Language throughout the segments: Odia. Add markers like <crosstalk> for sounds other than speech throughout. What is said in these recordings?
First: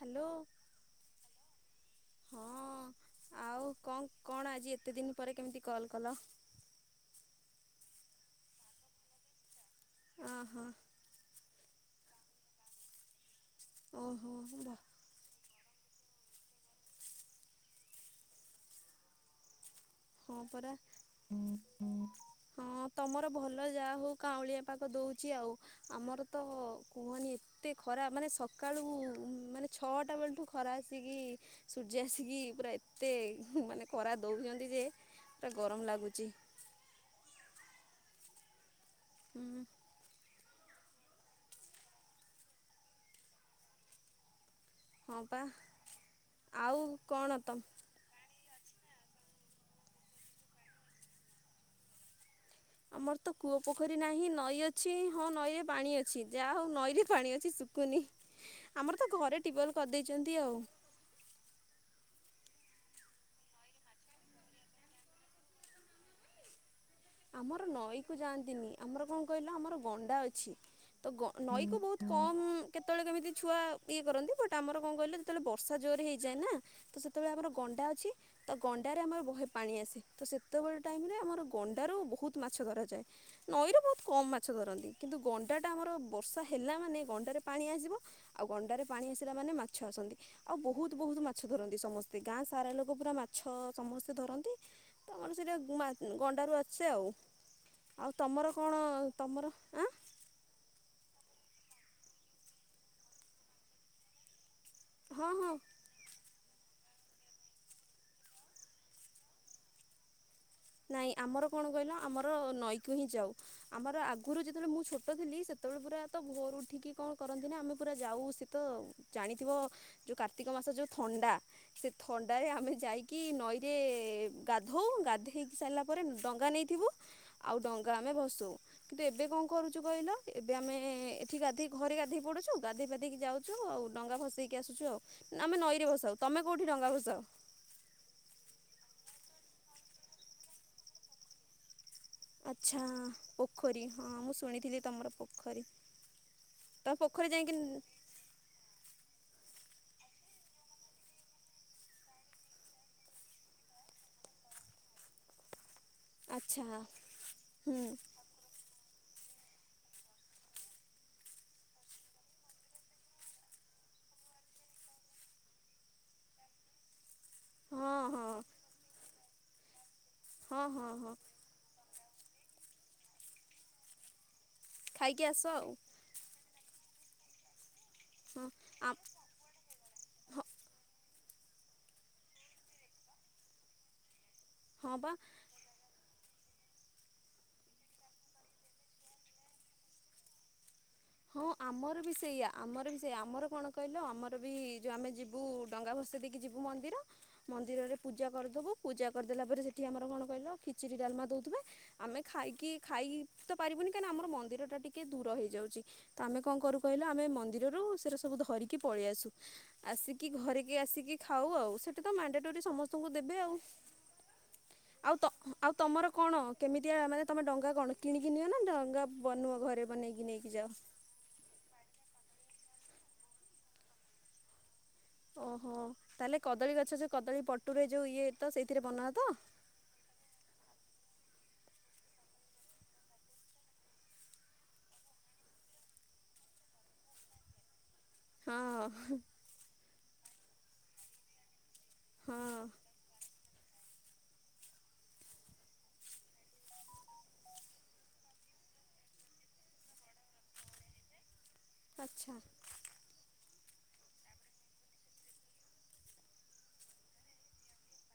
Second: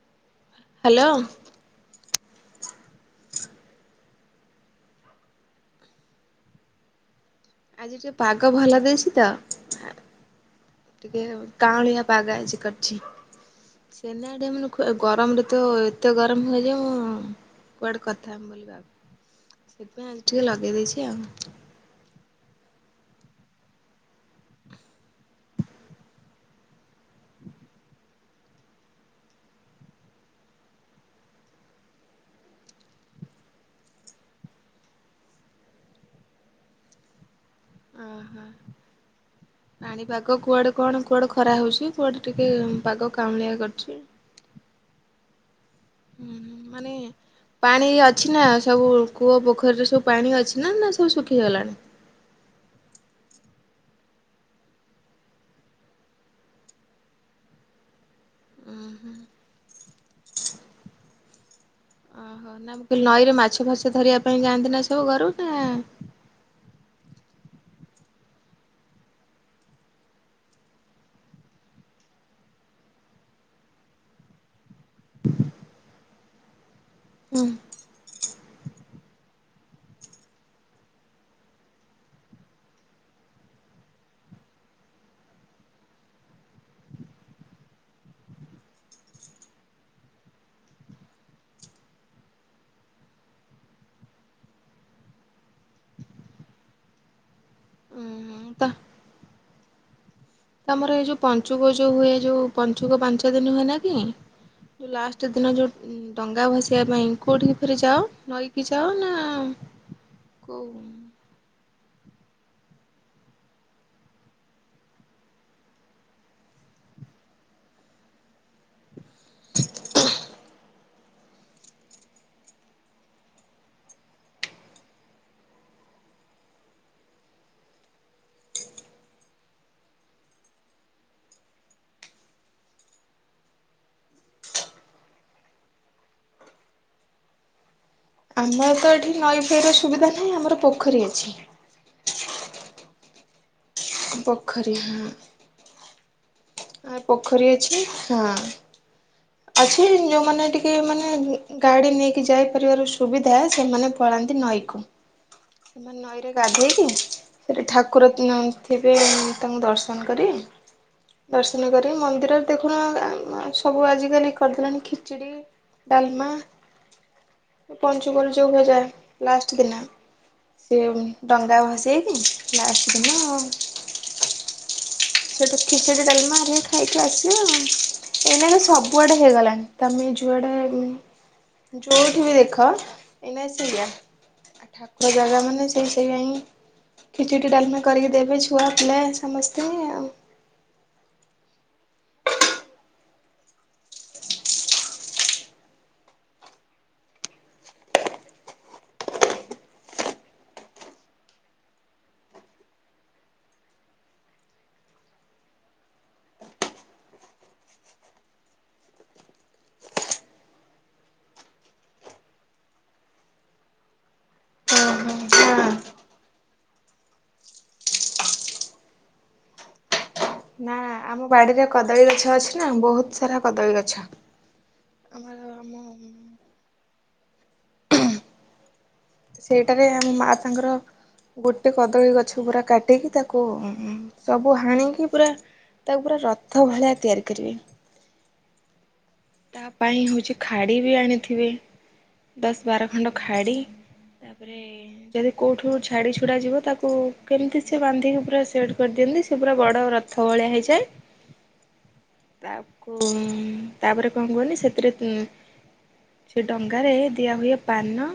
ହ୍ୟାଲୋ। ହ୍ୟାଲୋ। ହଁ ଆଉ କଣ କଣ ଆଜି ଏତେ ଦିନ ପରେ କେମିତି କଲ୍ କଲ। ଆଜି ଟିକେ ପାଗ ଭଲ ଦେଇଛି ତ। ଓ ହୋ। ଟିକେ କାଁଳିଆ ପାଗ ଆଛି କରିଛି ଓହୋ ସେନା ଆଡୋନେ <unintelligible> ହଁ ଗରମରେ ତ ଏତେ ଗରମ ହୁଏଯାଏ ମୁଁ କୁଆଡେ କଥା ହେବ ବୋଲି ସେଥିପାଇଁ ଆଜି ଟିକେ ଲଗେଇ ଦେଇେଇଛି ଆଉ। ହ ହଁ ତମର ଭଲ ଯାହା ହଉ କାଉଁଳିଆ ପାଖ ଦଉଛି ଆଉ। ଆମର ତ କୁହନି ଏତେ ଖରା ମାନେ ସକାଳୁ ମାନେ ଛଅଟା ବେଳଠୁ ଖରା ଆସିକି ସୂର୍ଯ୍ୟ ଆସିକି ପୁରା ଏତେ ମାନେ କର ଦଉଛନ୍ତି ଯେ ପା ଗରମ ଲାଗୁଛି। ଓହୋ। ହୁଁ। ପାଣି ପାଗ କୁଆଡେ କଣ କୁଆଡେ ଖରା ହଉଛି କୁଆଡେ ଟିକେ ପାଗ କାଉଁଳିଆ କରୁଛି। ହଁ ପା। ହଁ ଆଉ ମାନେ କଣ ତମ ପାଣି ଅଛି ନା ସବୁ କୂଅ ପୋଖରୀରେ ସବୁ ପାଣି ଅଛି ନା ନା ସବୁ ଶୁଖିଗଲାଣି। ଆମର ତ କୂଅ ପୋଖରୀ ନାହିଁ ନଈ ଅଛି ହଁ ନଈରେ ପାଣି ଅଛି ଯାହା ହଉ ନଈରେ ପାଣି ଅଛି କନି ଆମର ଓହୋ ତ ଘରେ ଟି ୱଲ୍ କରିଦେଇଛନ୍ତି ଆଉ। ଓହୋ ନା ମୁଁ କହିଲି ନଈରେ ମାଛ ଫର୍ସ ଧରିବା ପାଇଁ ଯାଆନ୍ତି ନା ସବୁ ଘରୁ ନା ଆମର ନଈକୁ ଯାଆନ୍ତିନି ଆମର କଣ କହିଲ ଆମର ଗଣ୍ଡା ଅଛି। ତ ନଈକୁ ବହୁତ କମ କେତେବେଳେ କେମିତି ଛୁଆ ଇଏ କରନ୍ତି ବଟ ଆମର କଣ କହିଲ ଯେତେବେଳେ ବର୍ଷା ଜୋର ହେଇଯାଏ ନା। ତ ସେତେବେଳେ ଆମର ଗଣ୍ଡା ଅଛି ତା ଗଣ୍ଡାରେ ଆମର ବହେ ପାଣି ଆସେ ତ ସେତେବେଳେ ଟାଇମରେ ଆମର ଗ ତାରୁ ବହୁତ ମାଛ ଧରାଯାଏ। ନଈରୁ ବହୁତ କମ୍ ମାଛ ଧରନ୍ତି କିନ୍ତୁ ଗଣ୍ଡାଟା ଆମର ବର୍ଷା ହେଲା ମାନେ ଗଣ୍ଡାରେ ପାଣି ଆସିବ। ଆଉ ଗଣ୍ଡାରେ ପାଣି ଆସିଲା ମାନେ ମାଛ ଆସନ୍ତି। ଆଉ ବହୁତ ବହୁତ ମାଛ ଧରନ୍ତି ସମସ୍ତେ ଗାଁ ସାରା ଲୋକ ପୁରା ମାଛ ସମସ୍ତେ ଧରନ୍ତି। ତମର ସେଇଟା ଗଣ୍ଡାରୁ ଅଛି। ସେ ଆଉ ଆଉ ଉୁଁ ତମର ତ କଣ ତମର ଆଁ। ତମର ଏଇ ଯୋଉ ପଞ୍ଚୁକ ଯୋଉ ହୁଏ ଯୋଉ ପଞ୍ଚୁକ ପାଞ୍ଚ ଦିନ ହୁଏ ନା କି? ଉ ଲାଷ୍ଟ ହଁ ଦିନ ହଁ ଯେଉ ଡଙ୍ଗା ଭସିବା ପାଇଁ କେଉଁଠି କି ଫରି ଯାଅ ନଈକି ଯାଅ ନା କଉ ନାଇଁ ଆମର କଣ କହିଲ ଆମର ନଈକୁ ହିଁ ଯାଉ। ଆମର ଆଗରୁ ଯେତେବେଳେ ମୁଁ ଛୋଟ ଥିଲି ସେତେବେଳେ ପୁରା ତ ଭୋର ଉଠିକି କଣ କରନ୍ତି ନା ଆମେ ପୁରା ଯାଉ, ତ ଜାଣିଥିବ ଯୋଉ କାର୍ତ୍ତିକ ମାସ ଯୋଉ ଥଣ୍ଡା ସେ ଥଣ୍ଡାରେ ଆମେ ଯାଇକି ନଈରେ ଗାଧଉ ଗାଧୋଇକି ସାରିଲା ପରେ ଡଙ୍ଗା ନେଇଥିବୁ ଆଉ ଡଙ୍ଗା ଆମେ ଭାଷୌ ୟୁ। କିନ୍ତୁ ଏବେ କଣ କରୁଛୁ କହିଲ ଏବେ ଆମେ ଏଠି ଗାଧୋଇ ଘରେ ଗାଧେଇ ପଡୁଛୁ ଗାଧୋଇାଧେଇକି ଯାଉଛ ଆଉ ଡଙ୍ଗା ଖସେଇକି ଆସୁଛୁ ଆଉ ଆମେ ନଈରେ ବସାଅ ତମେ କୋଉଠି ଡା ଭସାଅ। ଆମର ତ ଏଠି ନଈ ଫଇର ସୁବିଧା ନାହିଁ ଆମର ପୋଖରୀ ଅଛି। ଆଚ୍ଛା ପୋଖରୀ ହଁ ମୁଁ ପୋଖରୀ ଶୁଣିଥିଲି ହଁ। ତମର ପୋଖରୀ ତ ଆ ପୋଖରୀ ଯାଇକି ଅଛି ହଁ ଅଛି ଯୋଉମାନେ ଟିକେ ମାନେ ଗାଡ଼ି ନେଇକି ଯାଇପାରିବାର ସୁବିଧା ସେମାନେ ପଳାନ୍ତି ନଈକୁ। ସେମାନେ ନଈରେ ଆଚ୍ଛା ଗାଧୋଇକି ସେଇଠି ହୁଁ ଠାକୁର ଥିବେ ତାଙ୍କୁ ଦର୍ଶନ କରି ଦର୍ଶନ କରି ମନ୍ଦିରରେ ଦେଖୁନ ସବୁ ଆଜିକାଲି କରିଦେଲାଣି ଖିଚୁଡି। ଡାଲମା ହଁ ପଞ୍ଚଗୋଲ ହଁ ଯୋଉ ହୁଯାଏ ଲାଷ୍ଟ ଦିନ। ହଁ ସେ ହଁ ହଁ ଡଙ୍ଗା ଭସେଇକି ଲାଷ୍ଟ କୁ ଖାଇକି ଆସ ସେଟୁ ଆଉ ଖିଚଡ଼ି ଡାଲିମାାରିକି ଖାଇକି ଆସିବ ଆଉ। ଏଇ ହଁ ନଲେ ଆ ସବୁଆଡେ ହେଇଗଲାଣି। ତମେ ହଁ ଯୁଆଡ଼େ ଯେଉଁଠି ବି ଦେଖ ଏଇନା ସେଇଆ। ହଁ ଠାିବା ବା ଜାଗା ମାନେ ସେ କାଇଁ ଖିଚୁଟି ଡାଲମାେ କରିକି ଦେବେ ଛୁଆ ପିଲା ସମସ୍ତେ ଆଉ। ହଁ ଆମର ବି ସେଇଆ ଆମର ବି ସେଇ ଆମର କଣ କହିଲ ଆମର ବି ଯୋଉ ଆମେ ଯ ଯିବୁ ଡଙ୍ଗା ଭସେଇ ଦେଇକି ଯିବୁ ମନ୍ଦିର। ମନ୍ଦିରରେ ପୂଜା କରୁଥିବୁ ସେଠୀ ଆମର ଖିଚିର ଡାଲମା ଦାଉଥିବେ। ଆମେ ଖାଇକି ଖାଇ ତ ପାରିବୁନି କାହିଁକି ନା ଆମର ମନ୍ଦିର ଟା ଟିକେ ଦୂର ହେଇଯାଉଛି। ତ ଆମେ କଣ କରୁ କହିଲା ଆମେ ମନ୍ଦିରରୁ ସେଟା ସବୁ ଧରିକି ପଳେଇ ଆସୁ। ଆସିକି ଘରିକି ଆସିକି ଖାଉ ଆଉ ସେଟା ତ ମାଡି ଟୋରି ସମସ୍ତଙ୍କୁ ଦେବେ ଆଉ। ହଁ। ଆଉ ଓହୋ ଆଉ ତମର କଣ କେମିତିଆ ମାନେ ତମେ ଡଙ୍ଗା କଣ କିଣିକିିନଅ ନା ଡଙ୍ଗା ବନୁ ଘରେ। ବନେକି ନେଇକି ଯାଅ। ନା ଆମ ବାଡିରେ କଦଳୀ ଗଛ ଅଛି ନା ବହୁତ ସାରା କଦଳୀ ଗଛ। ଆମର ଓହୋ ଆମ ତାହେଲେ କଦଳୀ ଗଛ ଯୋଉ କଦଳୀ ପଟୁରେ ଯୋଉ ଇଏ ତ ସେଇଥିରେ ବ ନା ତ। ସେଇଟାରେ ଆମ ମା ତାଙ୍କର ଗୋଟେ କଦଳୀ ଗଛ ପୁରା କାଟିକି ତାକୁ ସବୁ ହାଣିକି ପୁରା ତାକୁ ପୁରା ରଥ ଭଳିଆ ତିଆରି କରିବେ। ହଁ। ତା ପାଇଁ ହେଉଛି ଖାଡ଼ି ବି ଆଣିଥିବେ ଦଶ ହଁ ବାର ଖଣ୍ଡ ଖାଡ଼ି। ହଁ। ଯଦି କୋଉଠୁ ଛାଡି ଛୁଡା ଯିବ ତାକୁ କେମିତି ସେି ବାନ୍ଧିକି ପୁରା ସେଟ୍ କରିଦିଅନ୍ତି ସେ ପୁରା ବଡ଼ ର ଥ ଭଳିଆ ହେଇଯାଏ ଆଚ୍ଛା ତାକୁ ତାପରେ କଣ କୁହନି ସେଥିରେ ସେ ଡଙ୍ଗାରେ ଦିଆହୁଏ ପାନ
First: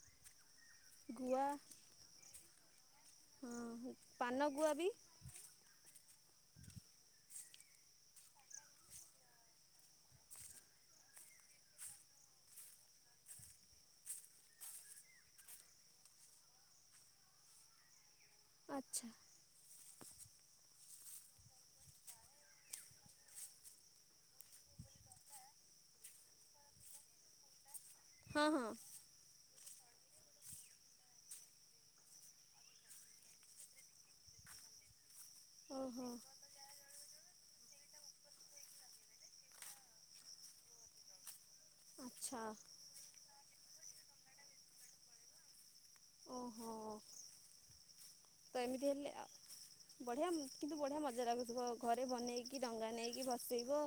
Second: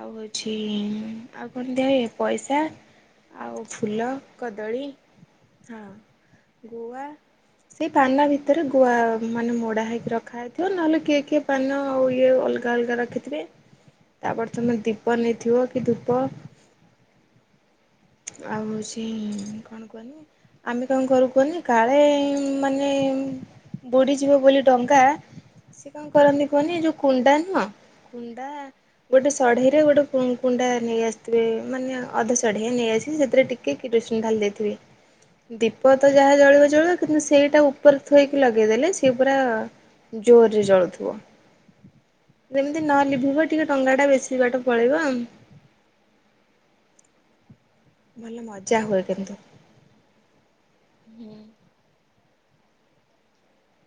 ଆଉ ହେଉଛି ହଁ ଗୁଆ ଆଉ କଣ ଦିଏ ପଇସା ଆଉ ହଁ ଫୁଲ ପାନ ଗୁଆ କଦଳୀ ବି ହଁ ଗୁଆ ସେଇ ପାନ ଭିତରେ ଗୁଆ ମାନେ ମୋ ରଖା ହେଇଥିବ ନହେଲେ କିଏ କିଏ ପାନ ଆଉ ଇଏ ଅଲଗା ଅଲଗା ରଖିଥିବେ। ତାପରେ ତମେ ଦୀପ ନେଇଥିବ କି ଧୂପ ଆଚ୍ଛା ନା <unintelligible> ଆମେ କଣ ଘର କୁହନି କାଳେ ମାନେ ବୁଡିଯିବ ବୋଲି ଡଙ୍ଗା ସେ କଣ କରନ୍ତି କୁହନି ଏ ଯୋଉ କୁଣ୍ଡା ନୁହଁ କୁଣ୍ଡା ହଁ ହଁ ଗୋଟେ ସଢେଇ ରେ ଗୋଟେ କୁଣ୍ଡା ନେଇ ଆସିଥିବେ ମାନେ ଅଧ ସଢେଇ ଢ ନେଇ ଆସି ସେଥିରେ ଟିକେ କୀଟନ ଢାଲି ଦେଇଥିବେ ଦୀପ ଓହୋ ତ ଯାହା ଜଳିବ ଜଳିବ କିନ୍ତୁ ସେଇଟା ଉପରେ ଥୋଇକି ଲଗେଇଦେଲେ ସେ ପୁରା ଜୋର ରେ ଜଳୁଥିବ। ଆଚ୍ଛା। ତି ନ ଲିଭିବ, ଟିକେ ଡଙ୍ଗା ଟା ବେଶୀ ବାଟ ପଳେଇବ। ଓହୋ। ଭଲ ତ ମଜା ଏମିତି ହୁଏ ହେଲେ ଆ କିନ୍ତୁ। ବଢିଆ କିନ୍ତୁ ବଢିଆ ମଜା ହୁଁ ଲାଗୁଥିବ। ଘରେ ବନେଇକି ଡଙ୍ଗା ନେଇକି ଭସେଇବ,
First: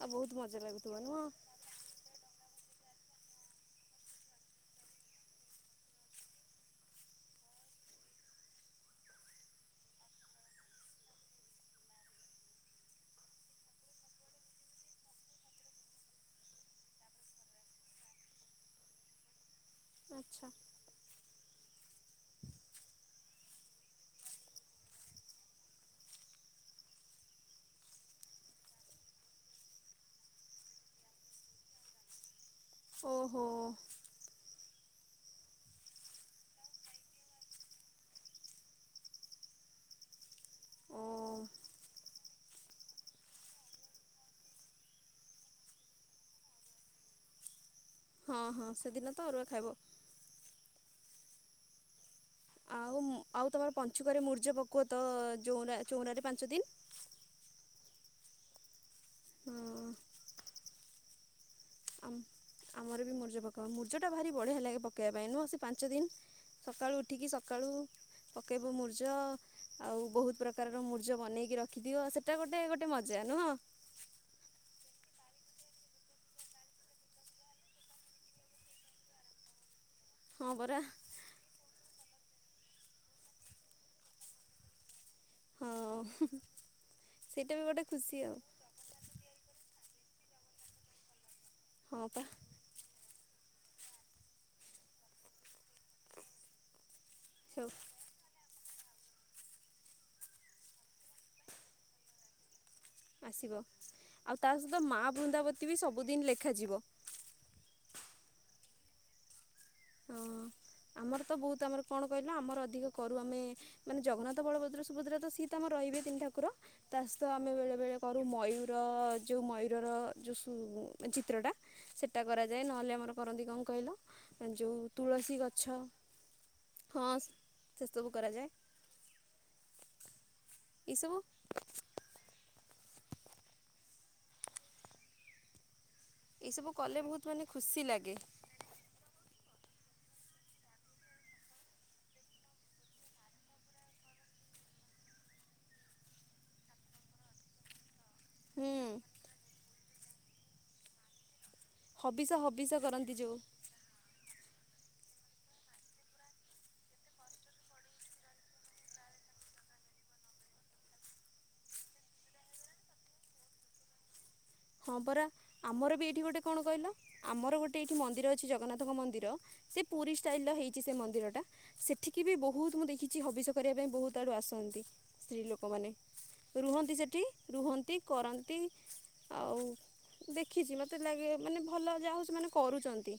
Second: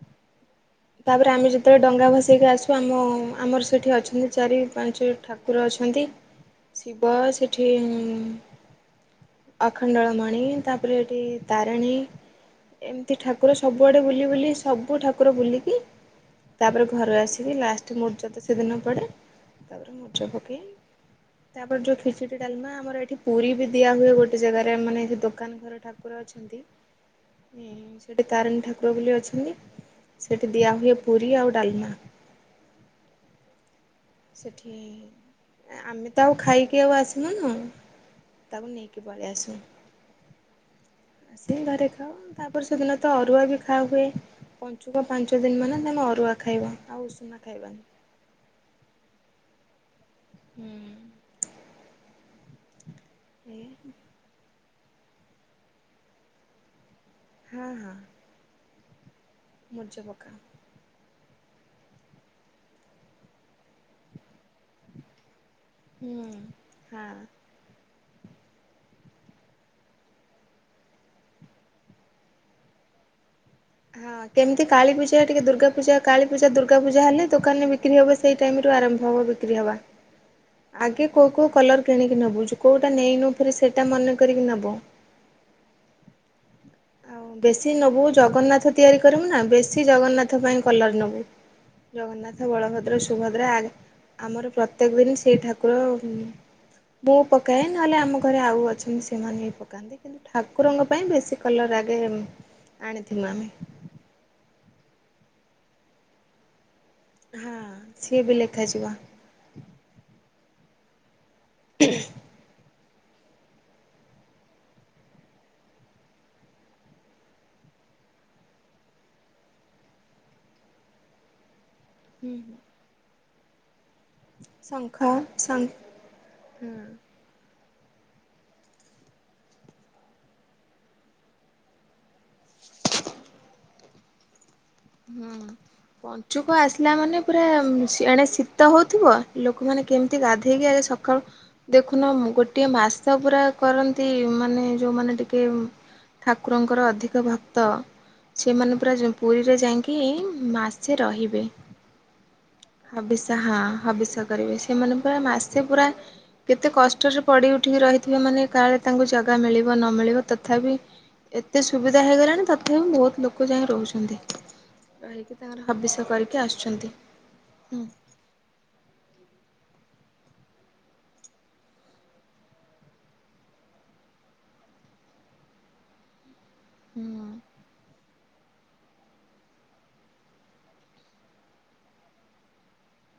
ଆଉ ବହୁତ ମଜା ଲାଗୁଥିବ। ନୁହଁ ତାପରେ ଆମେ ଯଦି ଯେତେବେଳେ ଡଙ୍ଗା ଭସେଇକି ଆସୁ ଆମ ଆମର ସେଠି ଅଛନ୍ତି ଚାରି ପାଞ୍ଚେ ଠାକୁର ଅଛନ୍ତି। ଶିବା ସେଠି ହିଁଆଖଣ୍ଡଳ ମଣି ତା ପରେ ହେଟି ତାରିଣି। ଏମତି ଠାକୁର ସବୁଆଡେ ବୁଲି ବୁଲି ସବୁ ଠାକୁର ବୁଲିକି ତାପରେ ଘରୁ ଆସିକି ଲାଷ୍ଟ ମୁରଜ ତ ସେଦିନ ପଡେ। ତାପରେ ମୁରୁଜ ଆଚ୍ଛା ପକେଇ ତାପରେ ଯୋଉ ଖିଚିଡି ଡାଲ୍ମା, ଆମର ଏଠି ପୁରୀ ବି ଦିଆ ହୁଏ ଗୋଟ୍ ଗୋଟେ ଜାଗାରେ ମାନେ ଦୋକାନ ଘର ଠାକୁର ଅଛନ୍ତି ମେଁ ସେଇଠି ତାରିଣୀ ଠାକୁର ବୋଲି ଅଛନ୍ତି। ସେଇଠି ଦିଆ ହୁଏ ପୁରୀ ଆଉ ଡ଼ାଲ୍ମା। ଓହୋ। ସେଠି ଆମେ ତ ଆଉ ଖାଇକି ଆଉ ଆସିମୁଁନୁ, ତାକୁ ନେଇକି ପଳେଇ ଆସୁ। ଓ ଆସିକି ଘରେ ଖାଉ। ତାପରେ ସେଦିନ ତ ଅରୁଆ ବି ଖାଆହୁଏ। ପଞ୍ଚୁକ ପାଞ୍ଚ ଦିନ ମାନେ, ତମେ ଅରୁଆ ଖାଇବ। ଆଉ ଉଷୁନା ଖାଇବାନି। ହଁ ହଁ ସେଦିନ ତ ଅରୁଆ ଖାଇବ। ହୁଁ। ଆଉ ଆଉ ଏ ତମର ପଞ୍ଚୁକରେ ମୁର୍ଜ ପକୁଅତ ଯଉଁରା ଚଉଁରାରେ ପାଞ୍ଚ ଦିନ୍। ହଁ ହଁ। ମୁର୍ଜ ହଁ ପକାହବ। ଆମର ବି ମୁର୍ଜ ପକାଉ। ମୁର୍ଜଟା ଭାରି ବଢ଼ିଆ ଲାଗେ ପକେବା ପାଇଁ ନୁହଁ, ସେ ପାଞ୍ଚ ଦିନ୍। ହୁଁ ସକାଳୁ ହଁ। ଉଠିକି ସକ୍ ସକାଳୁ ପକେଇବ ମୁର୍ଜ। ଆଉ ବହୁତ୍ ପ୍ରକାରର ମୁର୍ଜ ବନେଇକି ରଖିଥିବ। ସେଟା ଗୋଟେ ଗୋଟେ ମଜା ନୁହଁ? ହଁ କେମ୍ତି କାଳୀପୂଜା ଟିକେ ଦର୍ଗାପୂଜା କାଳୀପୂଜା ଦୁର୍ଗାପୂଜା ହେଲେ ଦୋକାନ୍ ରେ ବିକ୍ରି ହବ ସେଇ ଟାଇମ୍ ରୁ ଆରମ୍ଭ ହବ ବିକ୍ରି ହବା। ହଁ ପରା ଆଗେ କୋଉ କୋଉ କଲର୍ କିଣିକି ନବୁ। ଯୋ କୋଉଟା ନେଇନୁ ଫେରେ ସେଇଟା ମନେ କରିକି ନବୁ। ଓହୁଁ। ଆଉ ବେଶୀ ନବୁ ଜଗନ୍ନାଥ ତିଆରି କରିବୁ ନାଁ, ବେଶୀ ଜଗନ୍ନାଥ ପାଇଁ କଲର୍ ନବୁ। ହଁ ପା ଜଗନ୍ନାଥ ବଳଭଦ୍ର ସୁ ସୁଭଦ୍ରା ଆଗ୍- ଆମର ପ୍ରତ୍ୟେକ୍ ଦିନ ସେଇ ଠାକୁର ଉଁ ବୋଉ ପକାଏ ହଉ ନହେଲେ ଆମ ଘରେ ଆଉ ଅଛନ୍ତି ସେମାନେ ବି ପକାନ୍ତି, କିନ୍ତୁ ଠାକୁରଙ୍କ ପାଇଁ ବେଶୀ କଲର୍ ଆଗେ ଆଣିଥିଲୁ ଆମେ ଆସିବ। ଆଉ ତା ସହିତ ମା ବୃନ୍ଦାବତୀ ବି ସବୁଦିନ୍ ଲେଖାଯିବ। ହଁ। ସିଏ ବି ଲେଖାଯିବ। ହଁ, ଆମର ତ ବହୁତ୍ ଆମର କଣ କହିଲ ଆମର ଅଧିକ କରୁ ଆମେ ମାନେ ଜଗନ୍ନାଥ, ବଳଭଦ୍ର, ସୁଭଦ୍ରା ତ ସିଏ ତ ଆମ ରହିବେ ତିନି ଠାକୁର ତା ସହିତ ଆମେ ବେଳେବେଳେ କରୁ ମୟୂର ଯୋଉ ମୟୂରର ଯୋଉ ସୁ ଚିତ୍ରଟା ସେଟା ହୁଁ କରାଯାଏ ନହେଲେ ଆମର କରନ୍ତି କଣ କହିଲ, ଯୋଉ ଶଙ୍ଖ ତୁଳସୀ ଗ ଛ। ଶଙ୍ଖ ହଁ। ସେ ସବୁ କରାଯାଏ। ଏସବୁ ହୁଁ। ପଞ୍ଚୁକ ଏଇସବୁ ଆସିଲା କଲେ ବହୁତ ମାନେ ପୁରା ଖୁସି ଲାଗେ ସିଆଡ଼େ ଶୀ ତ ହଉଥିବ। ଲୋକମାନେ କେମ୍ତି ଗାଧେଇକି ଆଗେ ସକାଳୁ ଦେଖୁନ, ମୁଁ ଗୋଟିଏ ମାସ ପୁରା କରନ୍ତି ମାନେ ଯୋଉମାନେ ଟିକେ ଠାକୁରଙ୍କର ଅଧିକ ଭକ୍ତ, ହୁଁ ସେମାନେ ପୁରା ଯଁ ପୁରୀ ରେ ଯାଇଁକି ମାସେ ରହିବେ। ହବିଷ ହବିଷ କରନ୍ତି ଯେଉଁ ହବିଷ ହଁ ହବିଷ କରିବେ। ସେମାନେ ପୁରା ମାସେ ପୁରା କେତେ କଷ୍ଟରେ ପଡି ଉଠିକି ରହିଥିବେ, ମାନେ କାଳେ ତାଙ୍କୁ ଜାଗା ମିଳିବ ନ ମିଳିବ ତଥାପି ଏତେ ସୁବିଧା ହେଇଗଲାଣି, ତଥାପି ବହୁତ୍ ଲୋକ ଯାଇଁ ରହୁଛନ୍ତି। ହଁ ପରା। ରହିକି ତାଙ୍କର ଆମର ବି ହବିଷ ଏଇଠି କରିକି ଗୋଟେ କଣ ଆସୁଛନ୍ତି। କହିଲ, ଆମର ଗୋଟେ ହୁଁ ଏଇଠି ମନ୍ଦିର ଅଛି ଜଗନ୍ନାଥଙ୍କ ମନ୍ଦିର୍ ର, ସେ ପୁରୀ ଷ୍ଟାଇଲ୍ ର ହେଇଛି ସେ ମନ୍ଦିରଟା ସେଠିକି ବି ବହୁତ୍ ମୁଁ ଦେଖିଚି ହବିଷ କରିବା ପାଇଁ ବହୁତ୍ ଆଡୁ ଆସନ୍ତି, ସ୍ତ୍ରୀ ଲୋକମାନେ। ରୁହନ୍ତି ସେଠି। ରୁହନ୍ତି କରନ୍ତି। ଆଉ ଦେଖିଛି ମତେ ଲାଗେ ମାନେ ଭଲ ଯାହା ହେଉ ସେମାନେ କରୁଚନ୍ତି।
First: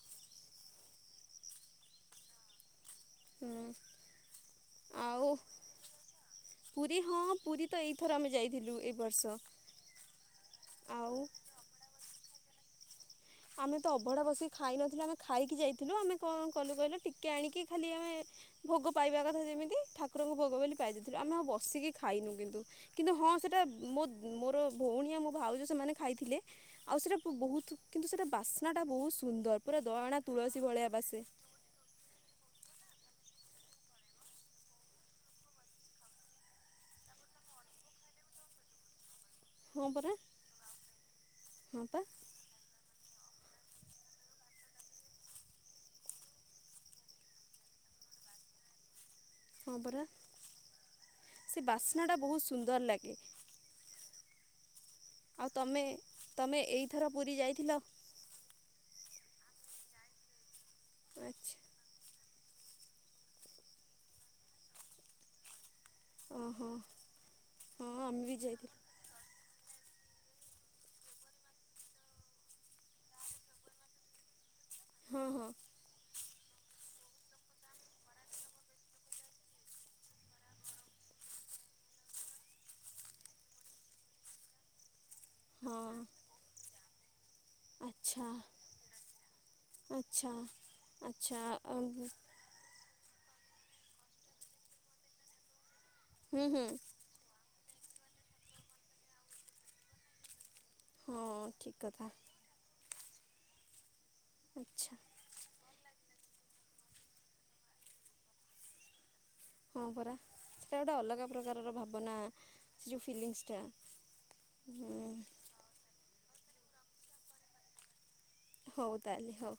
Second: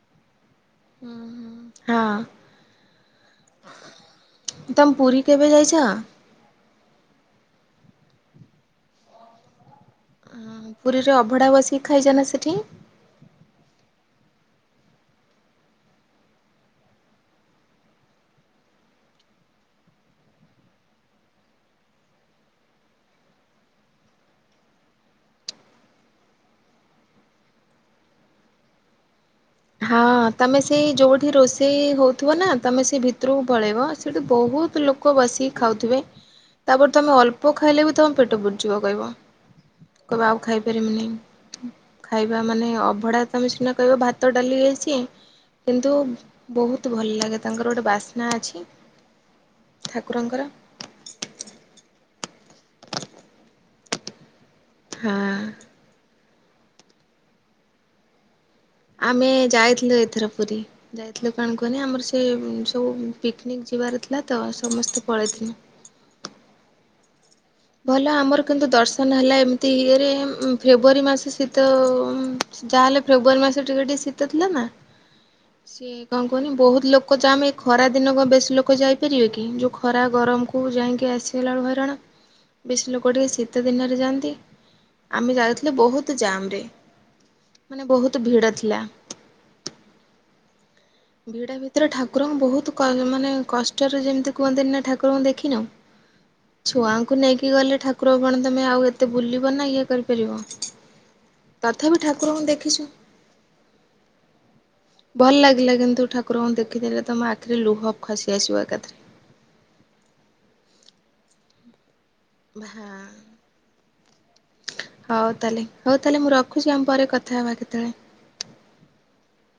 ହୁଁ ହୁଁ ହଁ। ହୁଁ, ତମେ ପୁରୀ ଆଉ କେବେ ଯାଇଛ? ପୁରୀ ହଁ, ପୁରୀ ତ ଏଇଥର ଆମେ ଯାଇଥିଲୁ, ଏଇ ବର୍ଷ। ଅଁ ପୁରୀରେ ଆଉ ଅଭଢ଼ା ବସିକି ଖାଇଛା ନା ସେଠି? ଆମେ ତ ଅଭଢ଼ା ବସିକି ଖାଇନଥିଲୁ ଆମେ ଖାଇକି ଯାଇଥିଲୁ, ଆମେ କଣ କଲୁ କହିଲ, ଟିକେ ଆଣିକି ଖାଲି ଆମେ ଭୋଗ ପାଇବା କଥା ଯେମିତି, ଠାକୁରଙ୍କୁ ଭୋଗ ବୋଲି ପାଇଦେଇଥିଲୁ। ଆମେ ଆଉ ବସିକି ଖାଇନୁ କିନ୍ତୁ। କିନ୍ତୁ ହଁ ସେଟା ମୋ ମୋର ଭଉଣୀ ଆଉ ମୋ ଭାଉଜ ସେମାନେ ଖାଇଥିଲେ। ଆଉ ସେଇଟା ବହୁତ କିନ୍ତୁ ସେଇଟା ବାସ୍ନାଟା ବହୁତ ସୁନ୍ଦର। ପୁରା ହଁ ଦୟଣା ତମେ ତୁଳସୀ ସେଇ ଭଳିଆ ବାସେ ଯୋଉଠି ରୋଷେଇ ହ ଥିବ ନା, ତମେ ସେ ଭିତରକୁ ପଳେଇବ ସେଇଟ ବହୁତ ଲୋକ ବସିକି ଖାଉଥିବେ। ତାପରେ ତମେ ଅଲ୍ପ୍ ଖାଇଲେ ବି ତମ ପେଟ ପୁରି ଯିବ କହିବ। ହଁ ପରା କହିବା ଆଉ ଖାଇପାରିମିନି। ହଁ ପା ଖାଇବା ମାନେ ଅଭଡା ତମେ ସିନା କହିବା ଭ ଭାତ ଡାଲି ହେଇଛି। କିନ୍ତୁ ବହୁତ ଭଲ ଲାଗେ, ତାଙ୍କର ଗୋଟେ ବାସ୍ନା ଅଛି। ହଁ ପରା। ଠାକୁରଙ୍କର ସେ ବାସ୍ନା ଟା ବହୁତ ସୁନ୍ଦର ଲାଗେ। ଆଉ ହଁ। ତମେ ତମେ ଏଇଥର ପୁରୀ ଯାଇଥିଲ? ଆମେ ଯାଇଥିଲୁ ଏଥର ପୁରୀ। ଯାଇଥିଲୁ ଆଚ୍ଛା କଣ କୁହନି ଆମର ସେ ସବୁ ପିକ୍ନିକ୍ ଯିବାର ଥିଲା ତ, ସମସ୍ତେ ପଳେଇଥିନୁ। ଓହୋ। ହଁ ଭଲ ଆମେ ବି ଆମର କିନ୍ତୁ ଯାଇଥିଲୁ ଦର୍ଶନ ହେଲା ଏମିତି ଇଏରେ, ଫେବୃଆରୀ ମାସ ଶୀତ ଯାହାହେଲେ ଫେବୃୟାରୀ ମାସ ଟିକେ ଟିକେ ଶୀତ ଥିଲା ନା। ହଁ ହଁ। ସିଏ କଣ କୁହନି, ବହୁତ ଲୋକ ଯା ଆମେ ଏ ଖରା ଦିନକ ବେଶୀ ଲୋକ ଯାଇପାରିବେ କି? ଯୋଉ ଖରା ଗରମ କୁ ଯାଇକି ଆସିଗଲା ବଳକୁ ହଇରାଣ। ବେଶି ଲୋକ ଟିକେ ଶୀତ ଦିନରେ ଯାଆନ୍ତି। ଆମେ ଯାଉଥିଲେ ହଁ ବହୁତ ଜାମ ରେ, ମାନେ ବହୁତ ଆଚ୍ଛା ଭିଡ ଥିଲା। ଆଚ୍ଛା। ଆଚ୍ଛା ଭିଡ ଭିତରେ ଅମ୍, ଠାକୁରଙ୍କ ବହୁତ କ ମାନେ କଷ୍ଟରେ ଯେମିତି କୁହନ୍ତିନି ନା ଠାକୁରଙ୍କୁ ଦେଖିନ? ହୁଁ ହୁଁ ଛୁଆ। କୁ ନେଇକି ଗଲେ ଠାକୁର କଣ ତମେ ଆଉ ଏତେ ବୁଲିବ ନା ଇଏ କରିପାରିବ। ହଁ ଠିକ୍ ତଥାପି କଥା ଠାକୁରଙ୍କୁ ଦେଖିଛୁ। ଆଚ୍ଛା। ଭଲ ଲାଗିଲା କିନ୍ତୁ ଠାକୁରଙ୍କୁ ଦେଖିଥିଲେ ତମ ଆଖିରେ ଲୁହ ଖସି ଆସିବ ଏକାଥରେ। ହଁ ପରା, ସେଇଟା ଗୋଟେ ଅଲଗା ପ୍ରକାରର ଭାବନା। ସେ ଯେଉଁ ଫିଲିଂସ୍ଟା। ହୁଁ। ହଉ ତାହେଲେ ହଉ ତାଲେ ମୁଁ ରଖୁଛି, ଆମ ପରେ କଥା ହେବା କେତେବେଳେ। ହଉ ତାଲେ ହଉ।